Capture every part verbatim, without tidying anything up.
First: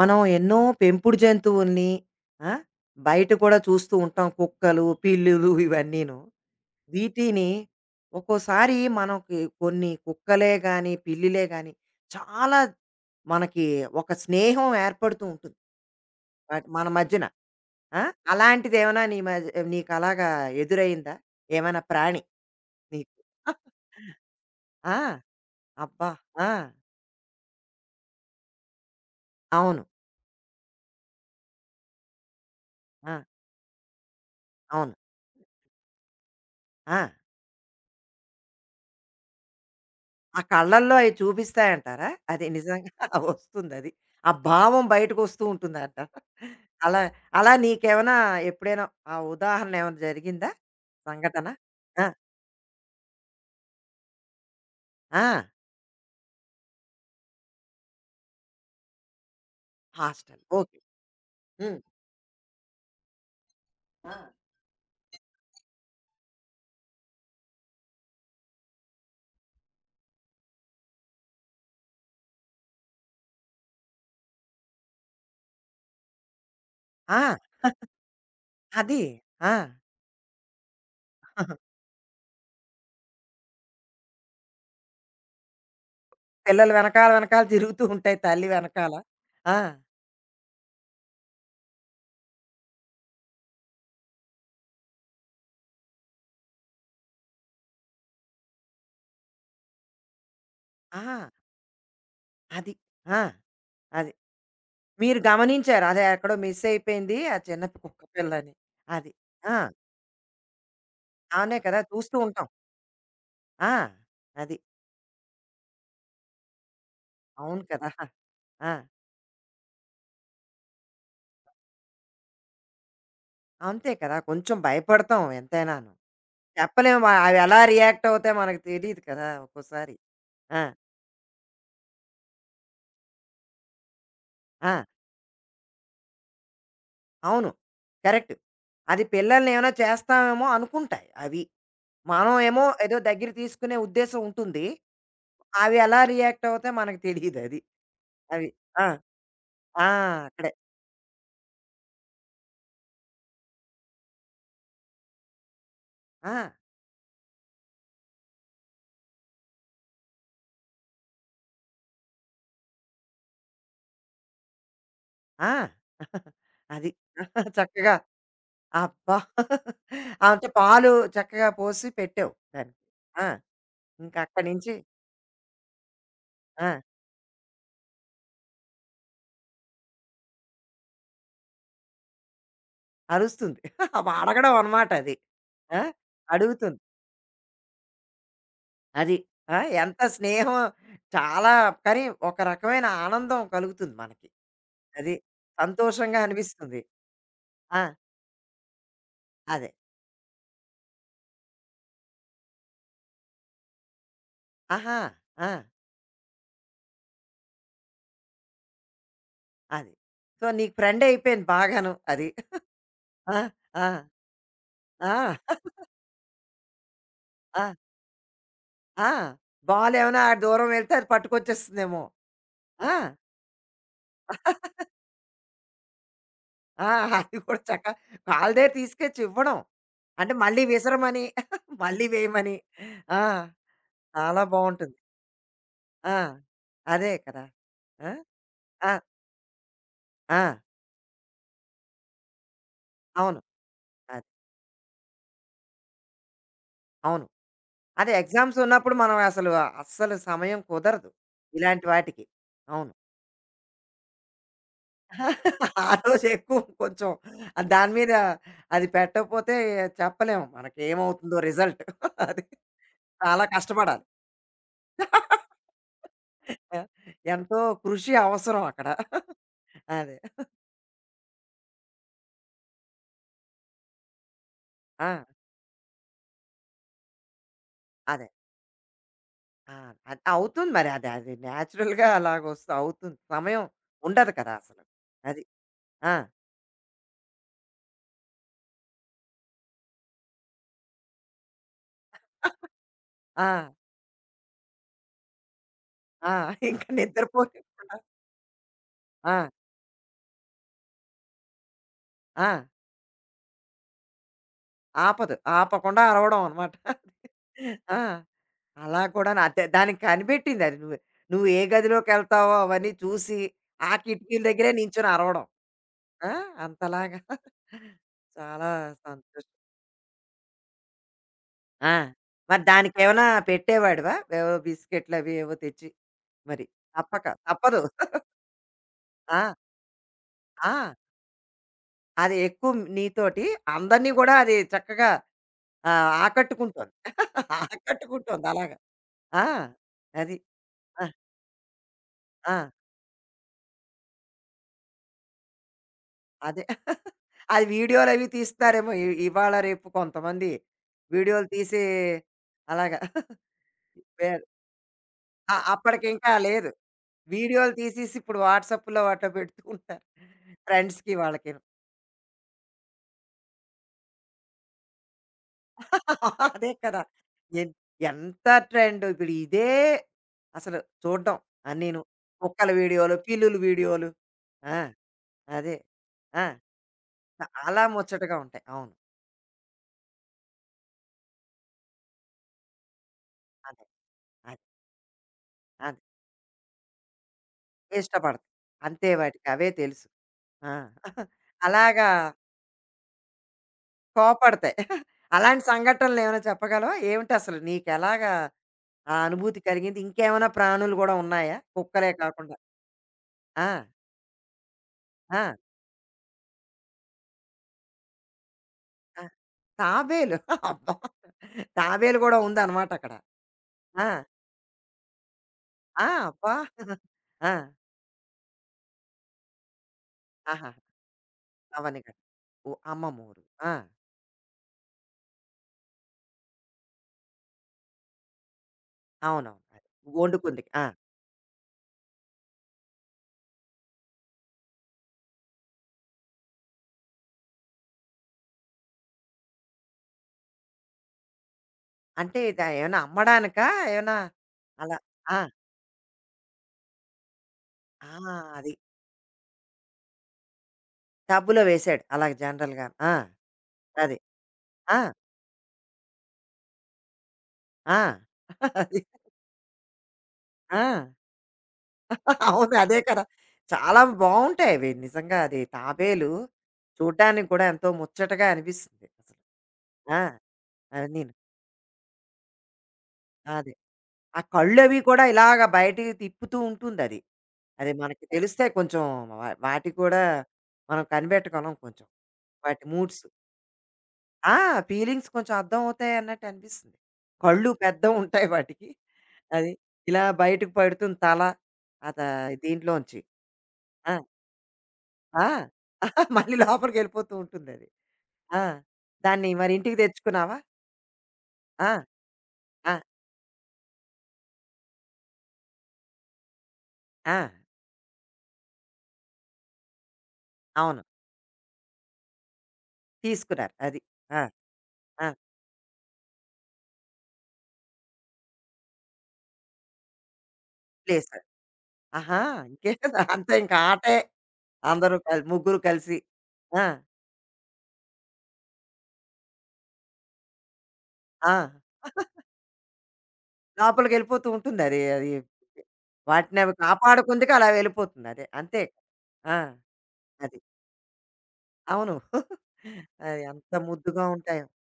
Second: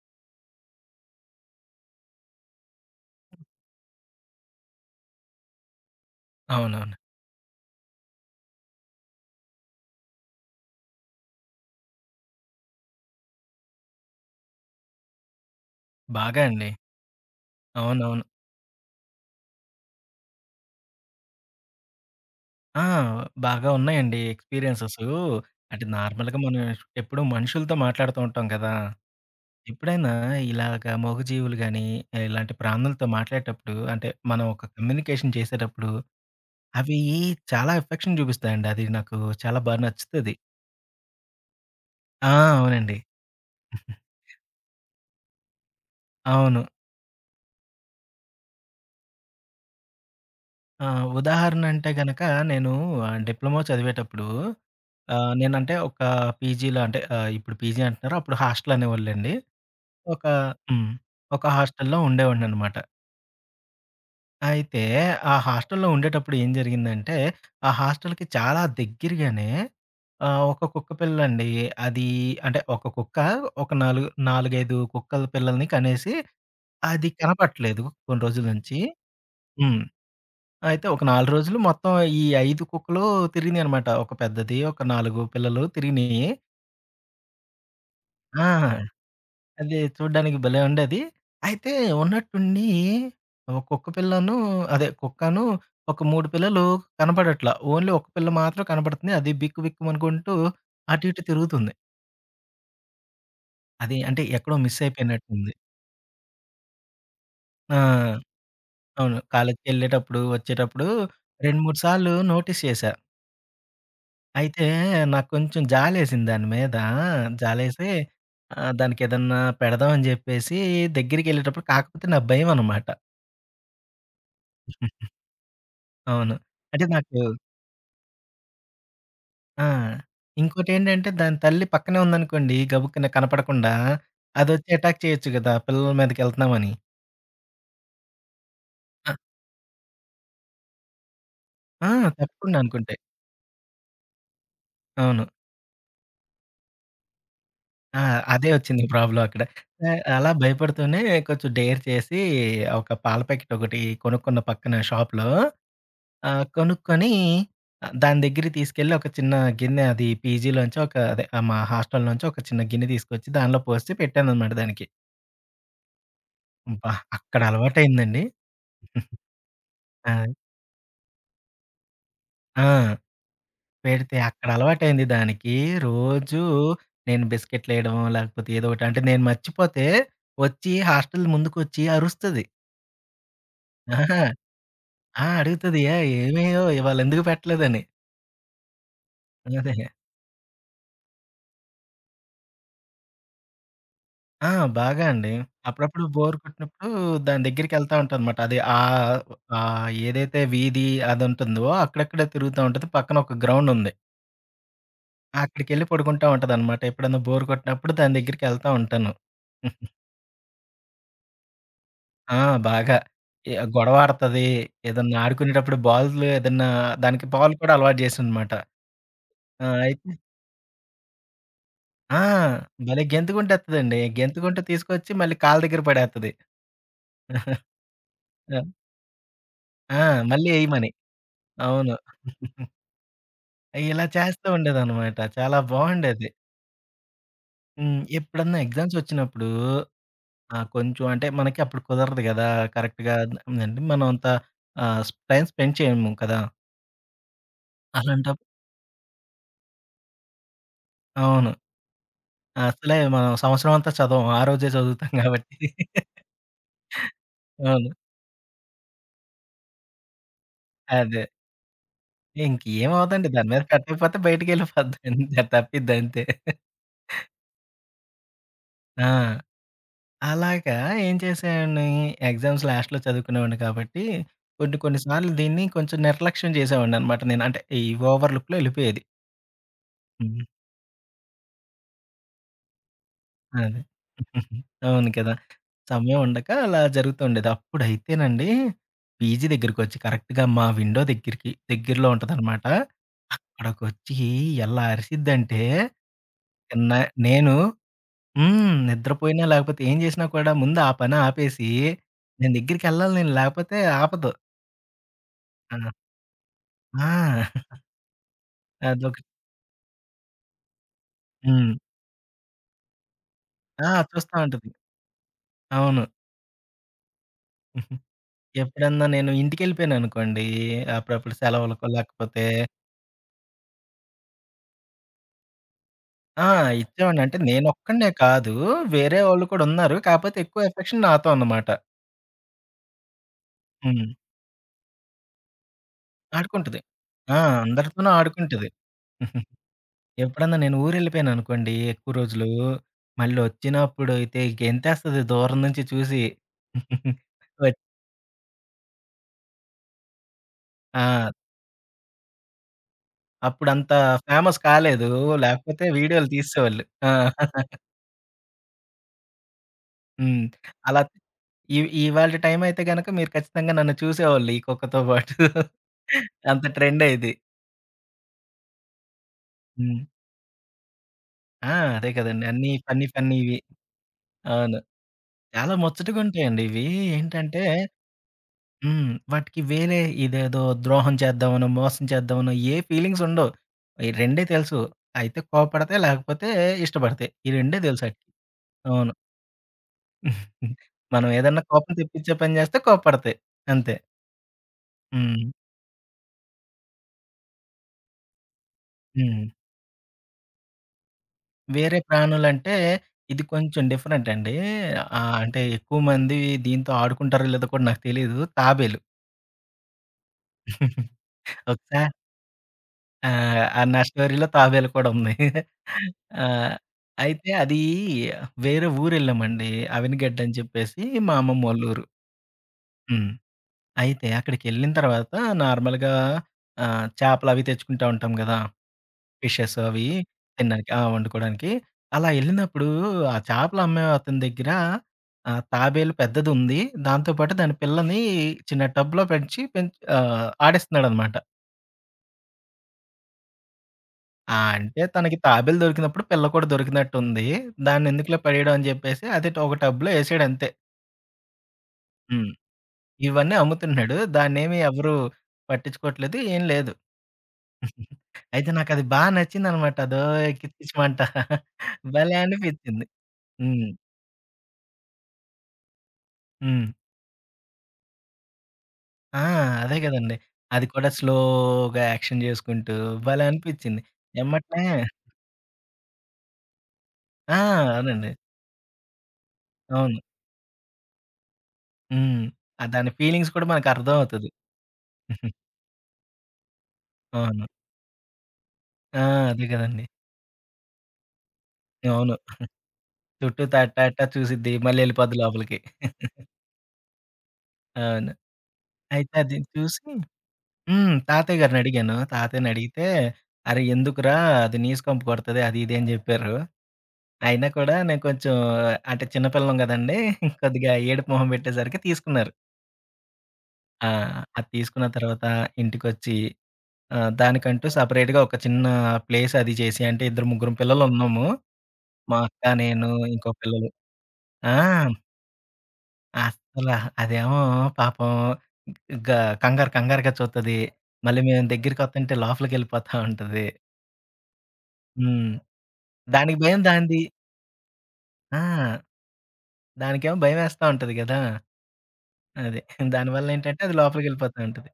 మనం ఎన్నో పెంపుడు జంతువుల్ని ఆ, బయట కూడా చూస్తూ ఉంటాం. కుక్కలు, పిల్లులు ఇవన్నీను. అవునవును. వీటిని ఒక్కోసారి మనకి కొన్ని కుక్కలే కానీ, పిల్లిలే కానీ చాలా మనకి ఒక స్నేహం ఏర్పడుతూ ఉంటుంది బాగా అండి. వాటి- మన మధ్యన. ఆ? అవునవును. అలాంటిది ఏమైనా నీ మధ్య నీకు అలాగా ఎదురైందా, ఏమైనా ప్రాణి ఆ! నీకు? బాగా ఉన్నాయండి ఆ, ఎక్స్‌పీరియన్సెసు. అంటే అబ్బా. నార్మల్‌గా ఆ, మనం ఎప్పుడూ మనుషులతో మాట్లాడుతూ ఉంటాం కదా! అవును. ఎప్పుడైనా ఇలాగ మూగజీవులు గాని, ఇలాంటి ప్రాణులతో ఆ, మాట్లాడేటప్పుడు అంటే మనం ఒక కమ్యూనికేషన్ చేసేటప్పుడు అవి అవును, చాలా ఎఫెక్షన్ చూపిస్తాయండి. అది నాకు చాలా బా నచ్చుతది. ఆ కళ్ళల్లో అయి చూపిస్తాయంటారా? ఆ! అది నిజంగా అవునండి. వస్తుందది. ఆ భావం బయటకు వస్తూ ఉంటుందంటారా? అవును. అలా అలా నీకేమైనా ఎప్పుడైనా ఆ ఉదాహరణ ఏమైనా జరిగిందా? ఆ! సంఘటన? ఉదాహరణ అంటే ఆ! గనక నేను ఆహ్, డిప్లొమా చదివేటప్పుడు ఆ! ఆహ్, నేనంటే ఒక పీజీలో అంటే ఆహ్, ఇప్పుడు పీజీ అంటున్నారు. అప్పుడు హాస్టల్ అనేవాళ్ళండి. ఒక హాస్టల్. ఓకే. హ్మ్. ఒక హ్మ్. హాస్టల్‌లో ఉండేవాడిననమాట. అయితే ఆ హాస్టల్‌లో ఉండేటప్పుడు ఏం జరిగిందంటే, ఆ హాస్టల్‌కి చాలా దగ్గరగానే ఆహ్, ఒక కుక్క పిల్లండి. అది అంటే ఒక కుక్క ఒక నాలుగు 4, ఐదు కుక్కల పిల్లల్ని కనేసి అది ఆ! కనపట్లేదు కొన్ని రోజుల నుంచి. అది. ఆ! హ్మ్. అయితే ఒక నాలుగు రోజులు మొత్తం ఈ ఐదు కుక్కలు తిరిగినియనమాట. ఒక పెద్దది, ఒక నాలుగు పిల్లలు తిరిగినియి. పిల్లలు వెనకాల వెనకాల తిరుగుతూ ఉంటాయి తల్లి వెనకాల. ఆ! ఆ! అది చూడ్డానికి భలే ఉండేది. అయితే ఉన్నట్టుండి ఒక కుక్క పిల్లను అదే కుక్కను ఒక మూడు పిల్లలు కనపడట్ల. ఓన్లీ ఒక పిల్ల మాత్రం కనపడుతుంది. అది బిక్కు బిక్కుమనుకుంటూ అటు ఇటు ఆ! తిరుగుతుంది. అది. ఆ! అది అది. అంటే ఎక్కడో మిస్ మీరు అయిపోయినట్టుంది. గమనించారు. అదే ఎక్కడో మిస్ అయిపోయింది ఆ చిన్న కుక్క ఆ! పిల్లని. అది. అవును. ఆ! కాలేజ్‌కెళ్ళేటప్పుడు, వచ్చేటప్పుడు అవునే రెండు, మూడు కదా! సార్లు చూస్తూ ఉంటాం. నోటీస్ చేశా. ఆ! అది. అయితే నాకు కొంచెం జాలేసింది దాని మీద. అవును జాలేసి కదా! ఆ! ఆహ్, దానికేదన్నా పెడదాం అని జెప్పేసి దగ్గరికెళ్ళేటప్పుడు కాకపోతే నాకు భయమనమాట. అంతే కదా! కొంచెం భయపడతాం ఎంతైనాను. అవును. అంటే చెప్పలేం, వా నాకు అవి ఎలా రియాక్ట్ అవుతాయో మనకు తెలీదు కదా ఆ! ఒక్కోసారి! ఆ! ఇంకోటేంటంటే దాని తల్లి పక్కనే ఉందనుకోండి గబుక్కున కనపడకుండా అదొచ్చి ఆ! అటాక్ చేయొచ్చు గదా! పిల్లల మీదకెళ్తున్నామని. అవును. కరెక్ట్. అది ఆ! పిల్లల్ని ఏమైనా చేస్తామేమో అనుకుంటాయి అవి. ఆ! మనం తప్పకుండా ఏమో ఏదో అనుకుంటాయి. దగ్గర తీసుకునే ఉద్దేశ్యం ఉంటుంది. అవును. అవి ఎలా రియాక్ట్ అవుతాయో మనకు తెలీదది. ఆ! అవి. అదే వచ్చింది ఆ! ప్రాబ్లమ్ అక్కడ. ఆ! ఆహ్, అలా అక్కడే. భయపడుతూనే కొంచెం డేర్ చేసి ఒక పాల ప్యాకెట్ ఒకటి కొనుక్కున్న పక్కన షాప్‌లో ఆ! ఆ! కొనుక్కొని ఆహ్, దాని దగ్గరికి తీసుకెళ్ళి ఒక చిన్న గిన్నె అది పీజీలోంచి ఒక అదే ఆహ్, మా హాస్టల్ నుంచి ఒక చిన్న గిన్నె తీసుకొచ్చి దానిలో పోసి పెట్టాననమాట దానికి. ఆ! అది. అబ్బా! అక్కడ చక్కగా. అలవాటయిందండి. అబ్బా! ఆ! అంటే పాలు చక్కగా పోసి పెట్టావు దానికి. ఆ! ఆ! ఇంక పెడితే అక్కడి అక్కడ నుంచి. అలవాటయింది దానికి. రోజూ ఆ! నేను బిస్కెట్‌లేయడం లేకపోతే ఏదో ఒకటి అంటే నేను మర్చిపోతే వచ్చి హాస్టల్ ముందుకొచ్చి అరుస్తది. అరుస్తుంది. అబ్బా, ఆహా! అడగడం అనమాట అది. ఆ! అడుగుతది. ఆ! "ఏయ్! ఏమేయో అడుగుతుంది. ఇవాళ ఎందుకు పెట్టలేదని." అది. ఆ! అదే. ఎంత స్నేహం! చాలా! కానీ ఒక రకమైన ఆనందం కలుగుతుంది మనకి. ఆ! బాగా అది. అండి. అప్పుడప్పుడు సంతోషంగా బోర్ అనిపిస్తుంది. కొట్టినప్పుడు దాని ఆ! దగ్గరికెళ్తా ఉంటానమాట. అది ఆహ్, అదే. ఆహ్, ఏదైతే వీధి అదుంటుందో అక్కడక్కడే తిరుగుతా ఉంటది. పక్కన ఒక గ్రౌండుంది. ఆహా! ఆ! అక్కడికెళ్ళి పడుకుంటా ఉంటదనమాట. ఎప్పుడన్నా బోర్ కొట్టినప్పుడు దాని దగ్గరికెళ్తా ఉంటాను. అది. సో, నీకు ఫ్రెండ్ అయిపోయింది బాగాను అది. ఆ! బాగా. ఆ! ఎ ఆ! గొడవ ఆడతది. ఏదన్నా ఆ! ఆడుకునేటప్పుడు బాల్లు ఏదన్నా దానికి బాల్ కూడా ఆ! అలవాటు జేశాననమాట. ఆ! ఆ! బాల్ అయితే ఏమైనా ఆ దూరం వెళ్తే అది పట్టుకొచ్చేస్తుందేమో. ఆ! ఆ! భలే గెంతుకుంటేత్తదండి. గెంతుకుంటూ తీసుకొచ్చి మళ్ళీ కాళ్ళ దగ్గర పడేత్తది. ఆ! అది కూడా చక్కగా వాళ్ళ ఆ! దగ్గర తీసుకొచ్చి ఇవ్వడం. ఆ! అంటే మళ్ళీ మళ్ళీ ఎయమని. విసరమని, అవును. మళ్ళీ వేయమని. ఆ! ఇలా చాలా చేస్తూ బావుంటుంది. ఉండేదనమాట. చాలా ఆ! బావుండేది. అదే కదా! హ్మ్. ఆ! ఎప్పుడన్నా ఆ! ఎగ్జామ్స్ ఒచ్చినప్పుడు ఆ! ఆహ్, కొంచెం అంటే మనకి అప్పుడు కుదరదు గదా! కరెక్ట్‌గా అవును. అంటే మనం అంత అది. ఆహ్, స్ టైమ్ స్పెండ్ చేయము కదా! అవును. అదే, అలాంటప్ ఎగ్జామ్స్ ఉన్నప్పుడు మనం అసలు అస్సలు సమయం కుదరదు అవును. ఇలాంటి వాటికి. అవును. అసలే మనం సంవత్సరం అంతా చదవం. ఆ రోజే చదువుతాం గాబట్టి. ఆ రోజు ఎక్కువ కొంచెం ఆ అవును. దాని మీద అది పెట్టకపోతే చెప్పలేము మనకి అదే. ఏమవుతుందో రిజల్ట్. అది. ఇంకేమవ్వదండి. చాలా దాని మీద కష్టపడాలి. పెట్టకపోతే బయటికెళ్ళిపోద్ది. అంతే తప్పిద్దంతే. ఆ! ఎంతో కృషి అవసరం అక్కడ. ఆ! అదే. అలాగా ఏం చేసేవాడిని, ఎగ్జామ్స్ లాస్ట్‌లో చదువుకునేవాడిని కాబట్టి, కొన్ని కొన్ని ఆ! సార్లు దీన్ని కొంచెం నిర్లక్ష్యం చేసేవాడిననమాట నేను. అంటే, ఈ అదే. ఓవర్ లుక్‌లో ఎళ్ళిపోయేది. ఆ! అది హ్మ్. అవుతుంది మరి. అది అది నేచురల్‌గా అలాగొస్తూ అవుతుంది. సమయం అదే. ఉండదు కదా అసలు. అవును కదా! అది. ఆ! సమయం ఉండక అలా జరుగుతూ ఉండేది. అప్పుడైతేనండి, పీజీ దగ్గరికొచ్చి కరెక్ట్‌గా మా విండో దగ్గరికి దగ్గరలో ఉంటదనమాట. ఆ! అక్కడికొచ్చి ఎలా అరిసిద్దంటే, ఆ! ఇంక న నేను నిద్రపోకుండా. హ్మ్. నిద్రపోయినా ఆ! లేకపోతే ఏం చేసినా కూడా ముందు ఆ పని ఆపేసి, ఆ! నేను దగ్గరికెళ్ళాలి నేను లేకపోతే ఆపదు. ఆపదు. ఆ! ఆపకుండా అరవడం అనమాట. ఆ! ఆ! అలా అదొకటి. కూడాను అదే దానికి కనిపెట్టిందది. నువ్వు నువ్వు ఏ హ్మ్. గదిలోకెళ్తావో అవన్నీ చూసి, ఆ ఆ! చూస్తా కిటికీల ఉంటది. దగ్గరే నించొని అరవడం. అవును. ఆ! అంతలాగా చాలా ఎప్పుడన్నా నేను సంతోషం. ఇంటికెళ్ళిపోయాననుకోండి, అప్పుడప్పుడు సెలవులకో ఆ! లేకపోతే మరి దానికేమైనా పెట్టేవాడివా? ఏవో బిస్కెట్‌లవి ఏవో తెచ్చి ఆ! మరి. ఇచ్చేవాడిని. తప్పక అంటే తప్పదు. నేనొక్కడినే కాదు, వేరే వాళ్ళు ఆ! కూడా ఉన్నారు. కాకపోతే ఎక్కువ ఆ! ఎఫెక్షన్ నాతో అన్నమాట. అది ఎక్కువ నీతోటి హ్మ్. అందరిని గూడా అది చక్కగా ఆహ్, ఆడుకుంటది. ఆకట్టుకుంటోంది. ఆ! అందరితోనూ ఆకట్టుకుంటోంది ఆడుకుంటది. అలాగా. ఆ! అది. ఎప్పుడన్నా నేను ఆ! ఊరెళ్ళిపోయాననుకోండి ఎక్కువ రోజులు, ఆ! మళ్ళీ వచ్చినప్పుడు అయితే గెంతేస్తది దూరం నుంచి చూసి. అదే. అది వచ్ వీడియోలవి తీస్తారేమో ఇ ఇవాళ రేపు కొంతమంది ఆ! వీడియోలు తీసి అలాగా. అప్పుడంత వేరు. ఫేమస్ కాలేదు. ఆ! లేకపోతే వీడియోలు అప్పటికింకా లేదు. తీసేసేవాళ్ళు. ఆ! వీడియోలు తీసేసి ఇప్పుడు వాట్సాప్‌లో అట్లా పెడుతూ ఉంటారు హ్మ్. అలా ఫ్రెండ్స్‌కి వాళ్ళకిను. ఇ ఇవాల్టి టైమయితే గనక మీరు ఖచ్చితంగా నన్ను చూసేవాళ్ళు ఈ కుక్కతో పాటు. అంత అదే కదా! ట్రెండయ్యేది. ఎన్ ఎంత ట్రెండ్ ఇప్పుడు ఇదే, హ్మ్. అసలు చూడ్డం ఆ! అన్నీను. అదే కదండీ. అన్నీ కుక్కల ఫన్నీ వీడియోలు, పిల్లుల ఫన్నీవి. వీడియోలు. అవును. ఆ! చాలా అదే. ఆ! ముచ్చటగుంటాయండి ఇవి. ఏంటంటే చాలా ముచ్చటగా ఉంటాయి. అవును. హ్మ్. వాటికి వేరే ఇదేదో ద్రోహం చేద్దామనో, మోసం చేద్దామనో ఏ ఫీలింగ్స్ ఉండవు. అదే. ఈ రెండే అదే. తెలుసు. అయితే కోప్పడతాయి, అదే. లేకపోతే ఇష్టపడతాయి. ఈ రెండే తెలుసాటికి. ఇష్టపడతాయి. అంతే, అవును. వాటికి అవే తెలుసు. ఆ! మనం ఏదన్నా కోపం అలాగా. తెప్పించే పని చేస్తే కోప్పడతాయి. అంతే. కోప్పడతాయి. హ్మ్. అలాంటి సంఘటనలేమైనా చెప్పగలవా? ఏమిటసలు నీకెలాగా ఆ హ్మ్. అనుభూతి కలిగింది? ఇంకేమైనా ప్రాణులు గూడా ఉన్నాయా వేరే కుక్కలే కాకుండా? ప్రాణులంటే ఇది కొంచెం ఆ! డిఫరెంట్ అండి. ఆహ్, ఆ! అంటే ఎక్కువ మంది దీంతో ఆడుకుంటారో లేదో కూడా నాకు తెలీదు. తాబేలు. ఆ! తాబేలు. అబ్బా! ఒకసారి తాబేలు గూడా ఉందనమాట అక్కడ. ఆ! ఆ నా ఆ! స్టోరీలో తాబేలు కూడా ఉంది. ఆ! ఆ! అబ్బా! అయితే ఆ! అది వేరే ఊరెళ్ళామండి. అవనిగడ్డ అని ఆహాహా! చెప్పేసి మా అమ్మమ్మోళ్ళూరు. అవనిగ. ఓహ్! అమ్మమ్మ హ్మ్. ఊరు. ఆ! అయితే అక్కడికెళ్ళిన తర్వాత నార్మల్‌గా ఆహ్, చేపలు అవి తెచ్చుకుంటా ఉంటాం గదా! అవునవును. ఫిషెస్ అది అవి వండుకుంది. ఆ! తినడానికి. ఆ! వండుకోవడానికి. అలా ఎళ్ళినప్పుడు ఆ చేపలు అమ్మే అతని దగ్గర ఆహ్, తాబేలు పెద్దదుంది. దాంతో పాటు దాని పిల్లని చిన్న టబ్‌లో పెంచి పెంచ్ ఆహ్, ఆడిస్తున్నాడనమాట. అంటే ద ఏమైనా అమ్మడానికా? ఏమైనా ఆ! అలా. అంటే తనకి ఆ! తాబేలు దొరికినప్పుడు పిల్ల కూడా దొరికినట్టుంది. ఆ! దాన్నెందుకులే పడేయడం అది. అని చెప్పేసి అది ఒక టబ్‌లో ఏసాడంతే. టబ్బులో వేశాడు అలాగ హ్మ్. జనరల్‌గా. ఆ! ఇవన్నీ అమ్ముతున్నాడు. అది. దాన్నేమి ఆ! ఎవరు పట్టించుకోవట్లేదు. ఏం లేదు. ఆ! అయితే అది. నాకది బా నచ్చిందనమాట. అదో ఆ! కిత్తిచ్చమంట. భలే అవును. అదే అనిపించింది. కదా! హ్మ్. చాలా బావుంటాయవి నిజంగా. అది తాబేలు హ్మ్. చూడ్డానికి కూడా ఎంతో ముచ్చటగా అనిపిస్తుంది ఆ! అసలు. అదే ఆ! గదండీ. అది కూడా అన్నీను. స్లోగా యాక్షన్ జేసుకుంటూ భలే అదే. అనిపిచ్చింది. ఆ ఎమ్మటనే కళ్ళవి కూడా ఇలాగ బయటికి తిప్పుతూ ఉంటుందది. ఆ! అది అది మనకి అవునండి. తెలిస్తే కొంచెం వా వాటికి అవును. కూడా మనం కనిపెట్టగలం కొంచెం. హ్మ్. వాటి ఆ దాని మూడ్స్. ఫీలింగ్స్ కూడా మనకర్థమవుతది. ఆ! ఫీలింగ్స్ కొంచెం అర్థం అవుతాయన్నట్టు అనిపిస్తుంది. అవును. కళ్ళు పెద్దవుంటాయి వాటికి. ఆ! అదే అది. గదండీ. ఇలా బయటకు పడుతుంది తల. అత అవును. దీంట్లోంచి. చుట్టూ ఆ! తట్టాట చూసిద్ది. మళ్ళీ ఎళ్ళిపోద్ది ఆ! లోపలికి. మళ్ళీ లోపలికెళ్ళిపోతూ ఉంటుందది. అవును. ఆ! అయితే దాన్ని అది మరి చూసి ఇంటికి తెచ్చుకున్నావా? హ్మ్. తాతయ్య గారిని ఆ! అడిగాను. ఆ! తాతయ్యనడిగితే, "అరే! ఎందుకురా అది నీసు కంపు కొడతది" అది ఇది అని జెప్పారు. ఆ! అయినా కూడా నేను కొంచెం అంటే చిన్న పిల్లం గదండీ! కొద్దిగా అవును. ఏడుపు మొహం బెట్టేసరికి తీసుకున్నారు. తీసుకున్నారు. అది. ఆ! ఆ! అది తీసుకున్న ఆ! తర్వాత ఇంటికొచ్చి ఆహ్, దానికంటూ సెపరేట్‌గా ఒక చిన్న ప్లేస్ అది చేసి అంటే ఇద్దరు, ముగ్గురం ప్లేస్. పిల్లలున్నాము. మా ఆహా! అక్క, ఇంకేం, నేను, ఇంకో అంతే ఇంక పిల్లలు. ఆటే. ఆ! అందరూ కల్ ముగ్గురు కలిసి. ఆ! అస్సల అదేమో పాపం గ కంగారు కంగారుగా చూత్తది. మళ్ళీ ఆ! మేము దగ్గరికొత్తంటే లోపలికెళ్ళిపోతా ఉంటది. లోపలికెళ్ళిపోతూ ఉంటుందది. అది హ్మ్. దానికి వాటినవి భయం దానిది. కాపాడుకుందుకు అలా వెళ్ళిపోతుంది. అదే. ఆ! అంతే. ఆ! దానికేమో అది. భయమేస్తా ఉంటది గదా! అవును. అది. అది అంత దానివల్లేంటంటే అది ముద్దుగా లోపలికెళ్ళిపోతా ఉంటాయో. ఉంటది.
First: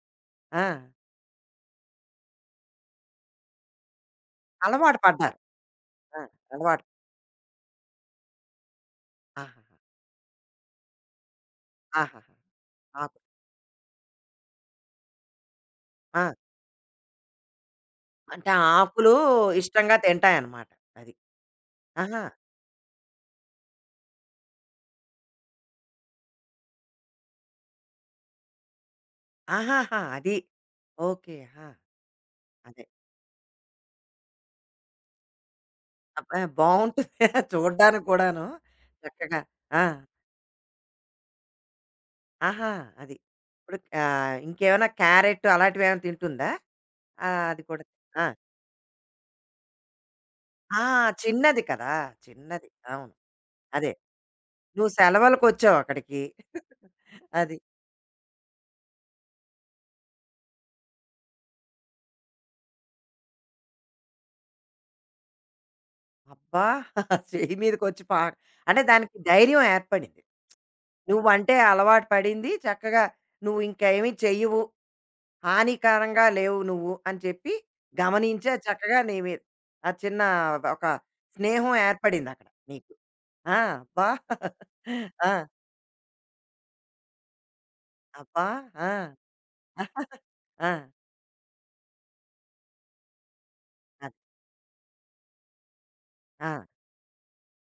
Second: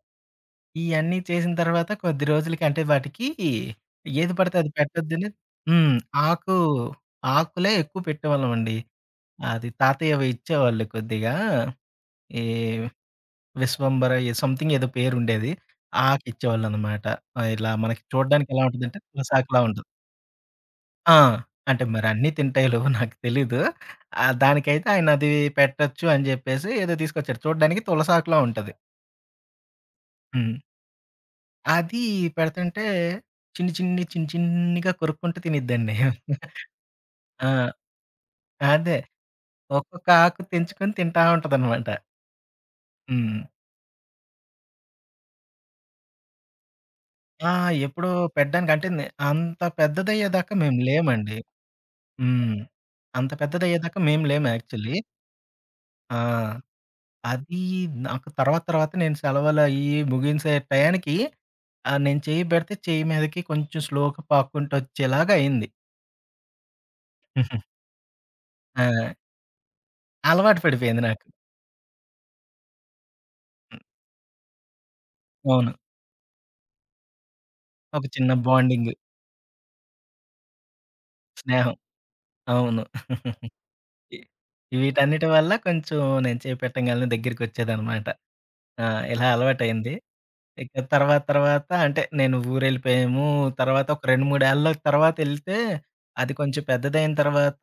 ఆ! ఇయన్నీ చేసిన తర్వాత కొద్ది రోజులకి అంటే వాటికి ఏది పడితే అది అలవాటు పెట్టొద్దని పడ్డారు. హ్మ్. ఆ! ఆకు అలవాటు. ఆకులే ఎక్కువ పెట్టేవాళ్ళమండి. అది ఆహాహా! తాతయ్యవి ఇచ్చేవాళ్ళు కొద్దిగా. ఆహాహా! ఈ ఆకు. విశ్వంబర ఏ సంథింగ్ ఏదో పేరుండేది. ఆ! ఆకిచ్చేవాళ్ళనమాట. ఆహ్, ఇలా మనకి చూడడానికి అంటే ఎలా ఆ ఉంటదంటే ఆకులు తులసాకులా ఉంటది. ఇష్టంగా తింటాయన్నమాట. అది. ఆ! అంటే మరి ఆహా! అన్నీ తింటాయిలెవో నాకు తెలీదు. ఆహ్, దానికైతే ఆయన అది పెట్టొచ్చు అని జెప్పేసి ఏదో తీసుకొచ్చారు. చూడడానికి తులసాకులా ఉంటది. ఆహాహా! అది. హ్మ్. ఓకే. ఆ! అది పెడుతుంటే అదే. చిన్ని, చిన్ని, చిన్ని చిన్నిగా కొరుక్కుంటూ తినిద్దండి. అబ్బా! బావుంటుంది ఆ! చూడ్డానికి కూడాను. అదే. చక్కగా. ఆ! ఒక్కొక్క ఆకు తెంచుకొని తింటా ఉంటదనమాట. ఆహా! అది. హ్మ్. ఇప్పుడు ఆహ్, ఇంకేమైనా క్యారెట్ అలాంటివేమైనా తింటుందా? ఆ! ఆ! అది కూడా. ఎప్పుడో ఆ! పెట్టడానికి అంటే నే అంత పెద్దదయ్యేదాకా మేము ఆ! లేమండి. చిన్నది కదా! హ్మ్. చిన్నది. అవును. అంత అదే. పెద్దదయ్యేదాకా మేము లేము నువ్వు యాక్చువల్లీ. సెలవులకొచ్చావు ఆ! అక్కడికి. అది. అది నాకు తర్వాత తర్వాత నేను సెలవులయ్యి ముగించే టయానికి ఆహ్, నేను చెయ్యి పెడితే చెయ్యి మీదకి కొంచెం స్లోగా పాక్కుంటూ వచ్చేలాగా అయింది. అబ్బా! చెయ్యి మీదకొచ్చి పా అంటే ఆ! దానికి ధైర్యం ఏర్పడింది. అలవాటు పడిపోయింది నాకు. నువ్వంటే అలవాటు పడింది. చక్కగా నువ్వు ఇంకేమి చెయ్యవు, అవును. హానికరంగా లేవు నువ్వు అని చెప్పి ఒక చిన్న గమనించే బాండింగ్. చక్కగా నీ మీద ఆ చిన్న ఒక స్నేహం స్నేహం. ఏర్పడిందక్కడ అవును. నీకు. ఆ! అబ్బా! ఇ వీటన్నిటి ఆ! వల్ల కొంచెం నేను చేయి పెట్టంగాల్నే దగ్గరికొచ్చేదనమాట. అబ్బా! ఆ! ఆ! ఇలా అలవాటయింది. ఆ! ఇక తర్వాత తర్వాత అంటే నేను ఊరెళ్ళిపోయాము. తర్వాత ఒక అది. రెండు, మూడు ఏళ్ళ తర్వాతెళ్తే అది ఆ! కొంచెం పెద్దదయిన తర్వాత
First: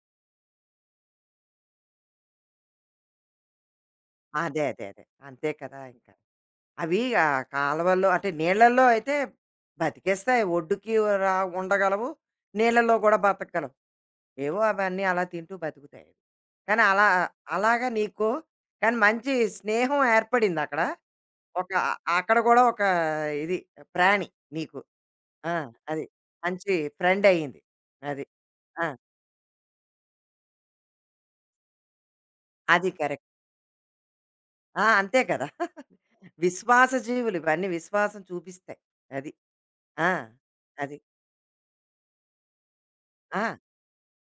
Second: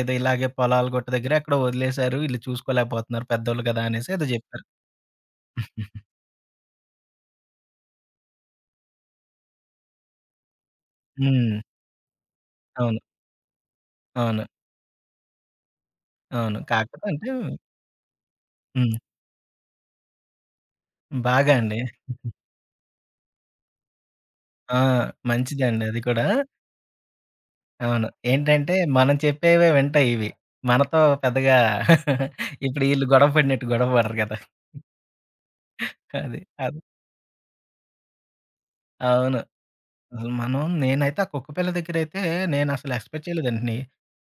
ఏదో ఇలాగే పొలాల గుట్ట దగ్గర ఎక్కడో వదిలేశారు. ఈళ్ళు చూసుకోలేకపోతున్నారు పెద్దోళ్ళు కదా! అనేసి ఏదో అదే. జెప్పారు. అదే. అదే. అంతే కదా! ఇంకా. అవి ఆ కాలువల్లో, అంటే నీళ్ళల్లో అయితే బతికేస్తాయి. ఒడ్డుకి రా హ్మ్. ఉండగలవు. నీళ్ళలో అవును. కూడా బతకగలవు. అవును. ఏవో అవన్నీ అలా తింటూ బతుకుతాయి అవి. అవును. కానీ కాకపోతే అలా, అంటే అలాగా నీకు కానీ హ్మ్. మంచి స్నేహం ఏర్పడింది అక్కడ. బాగా ఒక అండి. అక్కడ కూడా ఒక ఇది ప్రాణి ఆ! నీకు. ఆ! మంచిదండి అది అది. కూడా. మంచి ఫ్రెండ్ అయింది. అవును. అది. ఏంటంటే, ఆ! మనం చెప్పేవే వింటాయి ఇవి. మనతో పెద్దగా ఇప్పుడు అది ఈళ్ళు కరెక్ట్. గొడవ పడినట్టు గొడవ పడరు కదా! ఆ! అంతే కదా! అది. అది. విశ్వాస జీవులు ఇవన్నీ విశ్వాసం చూపిస్తాయి. అది. అవును. ఆ! అసలు మనం అది. నేనైతే ఆ కుక్కపిల్ల దగ్గరైతే నేనసలు ఎక్స్‌పెక్ట్ ఆ! చేయలేదండి.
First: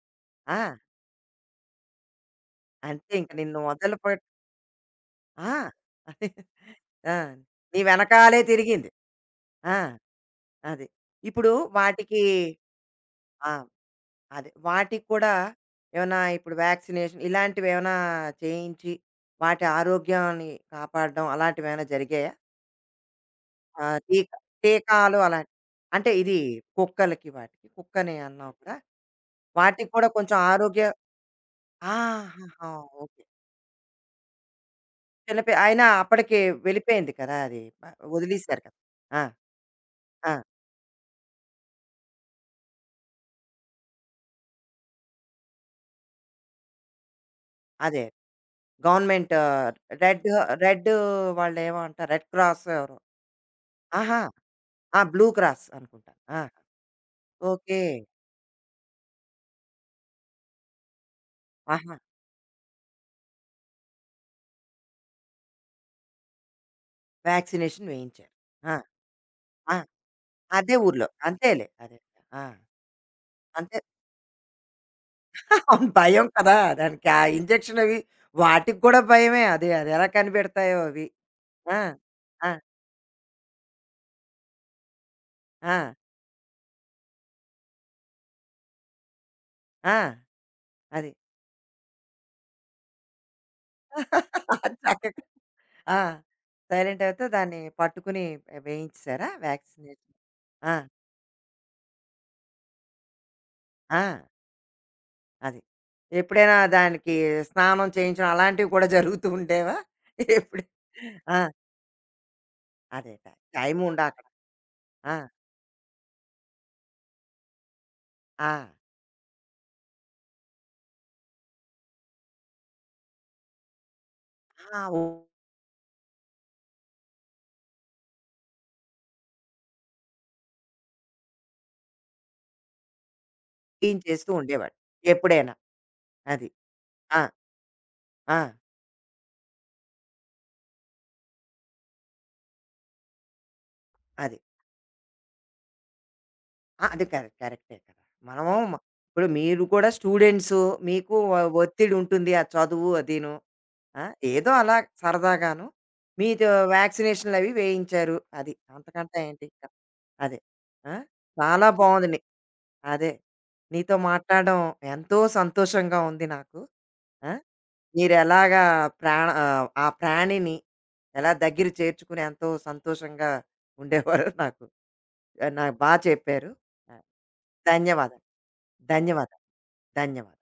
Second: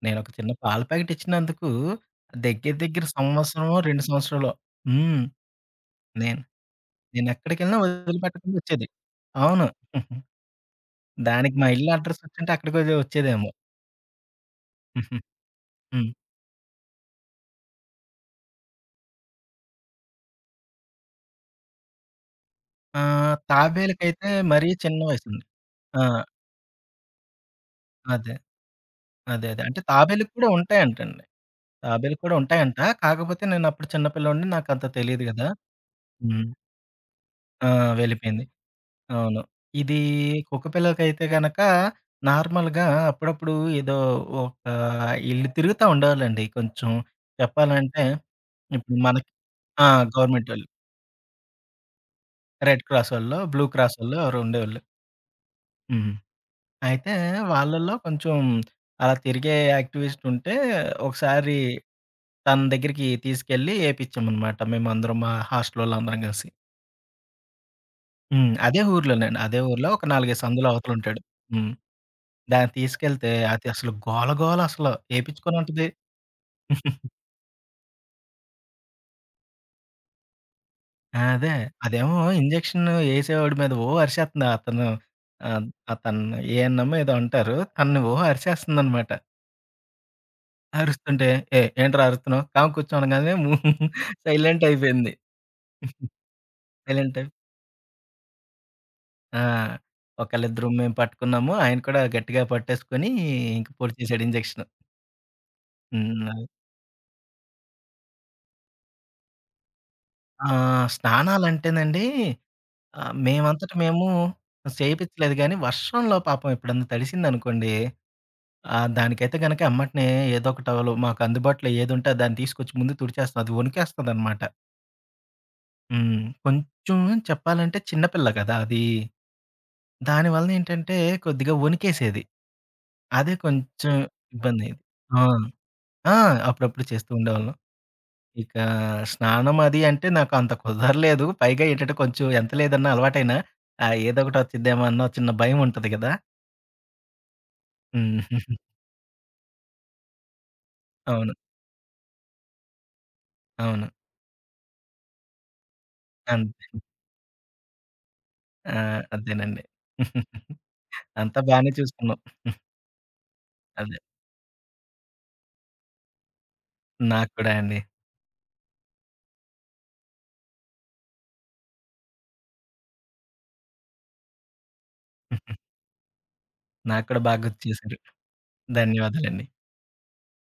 నేనొక చిన్న ఆ! పాల ప్యాకెట్ ఇచ్చినందుకు దగ్గర దగ్గర అంతే, ఇంక నిన్ను సంవత్సరమో, వదలు రెండు పెట్ సంవత్సరాలో హ్మ్. ఆ! అదే. నేను ఆ! నేనెక్కడికెళ్ళినా నీ వెనకాలే వదిలిపెట్టకుండా వచ్చేది. తిరిగింది. అవును. ఆ! అది. ఇప్పుడు దానికి మా ఇల్లు అడ్రెస్ వాటికి. వచ్చుంటే అక్కడికి ఒది వచ్చేదేమో. ఆ! అదే. వాటికి కూడా హ్మ్. ఏమైనా ఇప్పుడు వ్యాక్సినేషన్ ఇలాంటివేమైనా చేయించి, వాటి ఆరోగ్యాన్ని కాపాడడం అలాంటివేమైనా జరిగాయా? ఆహ్, ఆహ్, తాబేలుకైతే టీకా మరీ చిన్న టీకాలు వయసండి. అలాంటివి. ఆ! అంటే ఇది కుక్కలకి వాటికి. కుక్కని అదే. అన్నావు కదా! అదే. అదే. అంటే వాటికి కూడా తాబేలుకి కొంచెం కూడా ఆరోగ్య. ఉంటాయంటండి. తాబేలుకి కూడా ఆహాహా! ఉంటాయంట. ఓకే. కాకపోతే నేనప్పుడు చిన్న పిల్లోడిని నాకంత తెలీదు చిన్న గదా! పి అయినా అప్పటికి హ్మ్. వెళ్ళిపోయింది కదా అది! ఆ! వ వెళ్ళిపోయింది. వదిలేసారు కదా! ఆ! అవును. ఇది ఆ! కుక్క పిల్లకైతే గనక నార్మల్‌గా అప్పుడప్పుడు ఏదో ఒక ఈళ్ళు తిరుగుతా ఉండేవాళ్ళండి కొంచెం. అదే. చెప్పాలంటే ఇప్పుడు మనకి గవర్నమెంట్. ఆ! రెడ్. గవర్నమెంటోళ్ళు. రెడ్, వాళ్ళేమో అంటారు. రెడ్ క్రాస్ రెడ్ ఎవరో. క్రాసోళ్ళో, బ్లూ క్రాసోళ్ళో ఆహా! ఎవరో ఉండేవాళ్ళు. ఆ! బ్లూ క్రాస్ అనుకుంటా. హ్మ్. ఆ! అయితే ఓకే. వాళ్ళలో కొంచెం అలా తిరిగే యాక్టివిస్ట్ ఉంటే ఒకసారి ఆహా! తన దగ్గరికి తీసుకెళ్ళి ఏపిచ్చామనమాట. మేమందరం మా హాస్టలోళ్ళందరం కలిసి. వ్యాక్సినేషన్ వేయించారు. హ్మ్. ఆ! అదే ఊర్లోనండి. అదే ఆ! ఊర్లో ఒక నాలుగు, ఐదు సందులు అదే ఊర్లో. అవతలుంటాడు. అంతేలే. హ్మ్. అదే. ఆ! దాన్ని తీసుకెళ్తే అది అంతే. అసలు గోల గోల అసలు. ఏపిచ్చుకొనుంటది. అవును. భయం కదా దానికి ఆ ఇంజెక్షన్ అవి! వాటికి కూడా భయమే. అది, అది ఎలా కనిపెడతాయో అవి. అదే. ఆ! అదేమో ఆ! ఇంజెక్షన్ ఏసేవాడి మీద ఓ అరిసేత్తంది. అతను ఆహ్, ఆ! అతను ఏఎన్‌ఎం ఏదో అంటారు. తనని ఓ అరిసేస్తుందనమాట. ఆ! అది. అరుస్తుంటే, "ఏయ్! ఏంట్రా అరుస్తున్నావు? కామ్ కూర్చో" అనగానే సైలెంట్ అది అయిపోయింది. చక్కగా. ఆ! సైలెంట్ సైలెంట్ అయితే అయి దాన్ని పట్టుకుని వేయించేసారా ఆ! వ్యాక్సినేషన్? ఒకళ్ళిద్దరు ఆ! మేము పట్టుకున్నాము. ఆయన కూడా గట్టిగా పట్టేసుకొని ఇంక పొడి ఆ! చేసాడు ఇంజెక్షన్. అది. హ్మ్. అది. ఎప్పుడైనా దానికి స్నానం చేయించడం అలాంటివి కూడా జరుగుతూ ఉండేవా? ఎప్పుడు. ఆహ్, ఆ! స్నానాలంటేనండి ఆహ్, అదే. ట మేమంతట టైముండా మేము అక్కడ. ఆ! చేపిచ్చలేదు గానీ, వర్షంలో పాపం ఎప్పుడన్నా తడిసిందనుకోండి, ఆ! ఆహ్, దానికైతే గనక ఎమ్మటనే ఏదో ఒక టవలు మాకు అందుబాటులో ఏదుంటే దాన్ని తీసుకొచ్చి ముందు తుడిచేస్తాం. అది వణికేస్తదనమాట. ఆ! హ్మ్. కొంచెం చెప్పాలంటే చిన్న పిల్ల కదా! అది. దానివల్ల ఏంటంటే కొద్దిగా వణికేసేది. అదే కొంచెం ఊహించేస్తూ ఉండేవాడు ఇబ్బందయ్యేది. ఆ! ఎప్పుడైనా. ఆ! అది. అప్పుడప్పుడు చేస్తూ ఆ! ఉండేవాళ్ళం. ఆ! ఇక స్నానం అది అంటే నాకు అంత కుదరలేదు. పైగా ఏంటంటే కొంచెం ఎంత లేదన్నా అలవాటైనా ఆహ్, ఏదో ఒకటి అది. వచ్చిద్దేమో అన్న చిన్న భయం ఉంటది గదా! ఆ! అది కరెక్ట్. కరెక్టే కదా! మనము హ్మ్. మ- ఇప్పుడు మీరు కూడా స్టూడెంట్సు. మీకు అవును. ఒ ఒత్తిడి ఉంటుంది ఆ చదువు అదీను. అవును. ఆ! ఏదో అలా సరదాగాను మీతో అంతే. వ్యాక్సినేషన్‌లవి వేయించారు. అది. ఆ! అంతకంటే ఏంటి అదేనండి. ఇంకా. అదే. ఆ! అంతా చాలా బానే బావుంది నీ. చూసుకున్నాం. అదే. నీతో అదే. మాట్లాడడం ఎంతో సంతోషంగా ఉంది నాకు. ఆ! నాకు కూడా అండి. మీరెలాగా ప్రాణ ఆహ్, ఆ ప్రాణిని ఎలా దగ్గర చేర్చుకుని ఎంతో సంతోషంగా ఉండేవారో నాకు ఆహ్, నాకు బా చెప్పారు. ఆ! నాకు కూడా బాగా గుర్తు చేశారు. ధన్యవాదాలు. ధన్యవాదాలు. ధన్యవాదాలండి. ధన్యవాదాలు.